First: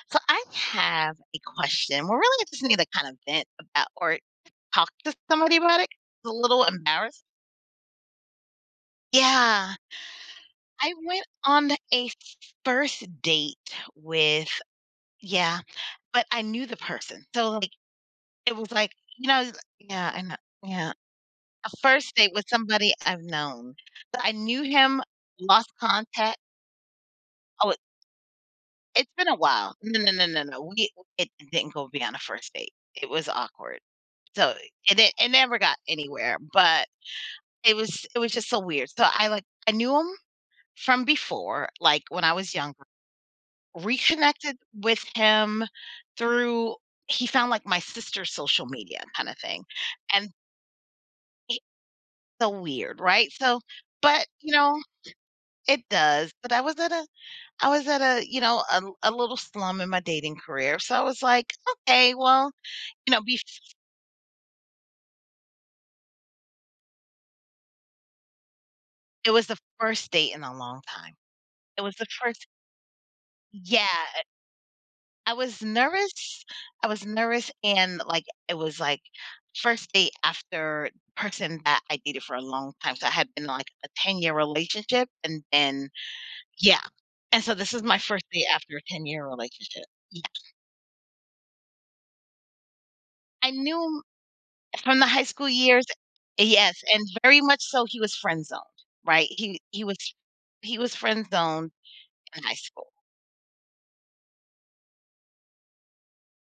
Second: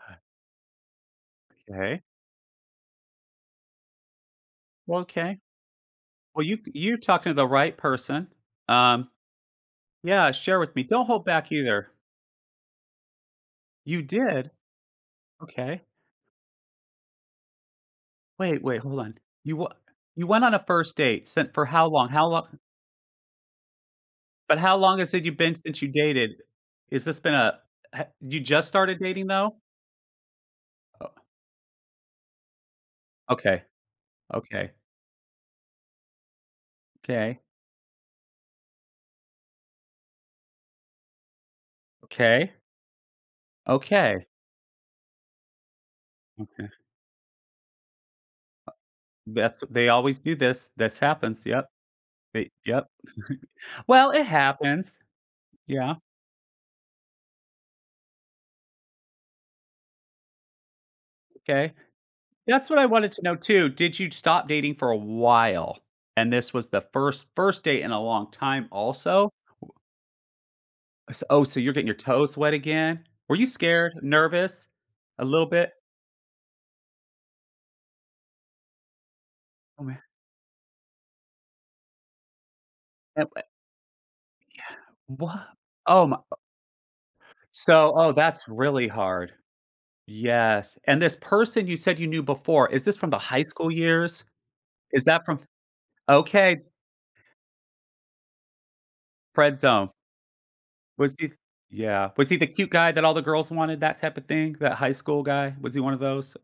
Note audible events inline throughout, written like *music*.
Hi. So I have a 'Kay. question. We're really interested in either kinda vent about or talk Well to 'kay. somebody about it. A Well you little you're embarrassed. talking to the right person, um, Yeah. yeah, share with me. I Don't hold went back on a either. f f first date You with did? Yeah, Okay. but I knew the person. So, like, it Wait, was, wait, like, hold on, you know you wha Yeah I you kno went on a Yeah. first date sent for A how long? first How date with lon somebody I've known, but I but knew how long him, has it you've been lost since you contact dated? Is this been a Oh, it ha you just started it's dating, been a though? while. No, no, no, no, no. We Oh it didn't go beyond a first date. It was Okay. awkward. So Okay. it di it never got anywhere, but, 'Kay. it was it was just so weird. So I, like, I knew him from before, like, when I Okay. was younger, Okay. reconnected with him Okay. through, he found like my sister's social Uh media kinda that's thing. w they always And do this. This happens. he Yep. So They yep. weird, right? *chuckles* So, Well, it but you know, happens. it Yeah. does, but I was at a I was at a, you know, a a little slum in my dating career. So I was, like, 'Kay. okay, well, That's what I you wanted know, to know bef too. Did you stop dating for a while, and this was the first first date in a long time it also? was the Wou first date in a long time. S oh, so you're It getting your was the toes first. wet again? Were you Yeah, scared, it nervous, a I little was bit? nervous I was nervous and, like, it was, like, Oh, first man. date after person that I dated for a long time. So I had been, *unintelligible* like, a ten-year Yeah, relationship and what? then Oh, my, uh yeah. And so this is So, my oh, first day that's after a really ten-year hard. relationship. Yeah. Yes, and this person you said you knew before, is this from the high I school knew him years? from Is the that high from school years Okay. Yes, and very much so he was friend zoned, right? Friend He he zone. was he was Was friend he zoned Yeah. Was he in the high cute school. guy that all the girls wanted, that type of thing? That high school guy? Was he one of those?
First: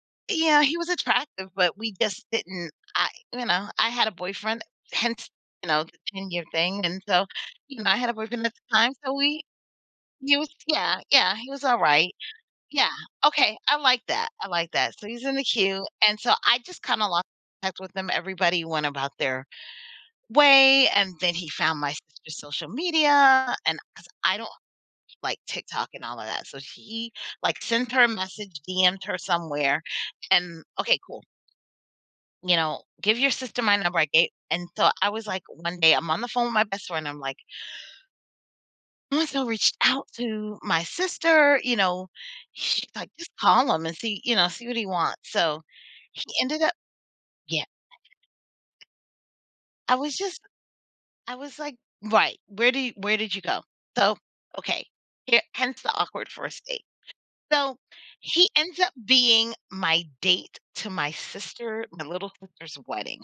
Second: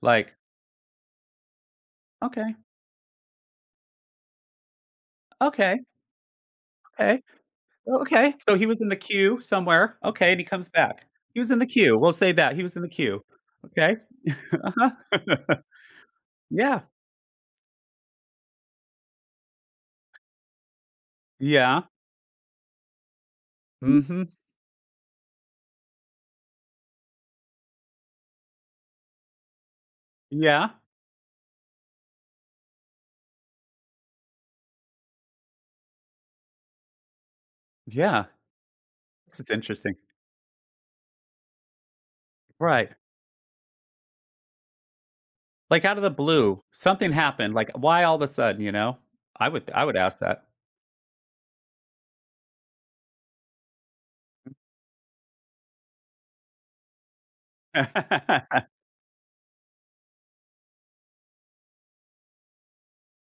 Like Yeah, he was attractive, but we just Okay. didn't I you know, I had a boyfriend, hence, you Okay. know, the 10 year thing. And 'Kay. so, you know, I Well, had a okay, boyfriend at so he the was in time. the So, queue we somewhere, okay, and he use comes Yeah, back. yeah, He was he in was the all queue. We'll right. say that. He was in the Yeah, queue. okay. I Okay. like that, I *chuckles* like Uh-huh. that, so he's in the *chuckles* queue and so, I Yeah. just kinda lost touch with him, everybody went about their way, and then he found Yeah. my sister's social media, and 'cause Mhm. I don't like TikTok and all of that. So, he, like, sent her a message, DM'd her somewhere and Yeah. okay, cool you know, “give your sister my number,” I ga and so, I was, like, one day I'm on the phone with my best friend. I'm, like Yeah. “must This have is reached interesting. out to my sister,” you know, she's Right. like, “Just call him and see,” you know, “See what he wants.” So Like, out of the he ended blue, up something happened. Yeah. Like, why all of a sudden, you know? I would th I I would was ask just, that. I was like Right, where did yo where did you go? So, Mm okay. Here hence the awkward first date. So he *laughs* ends up being my date to my sister my little sister's wedding.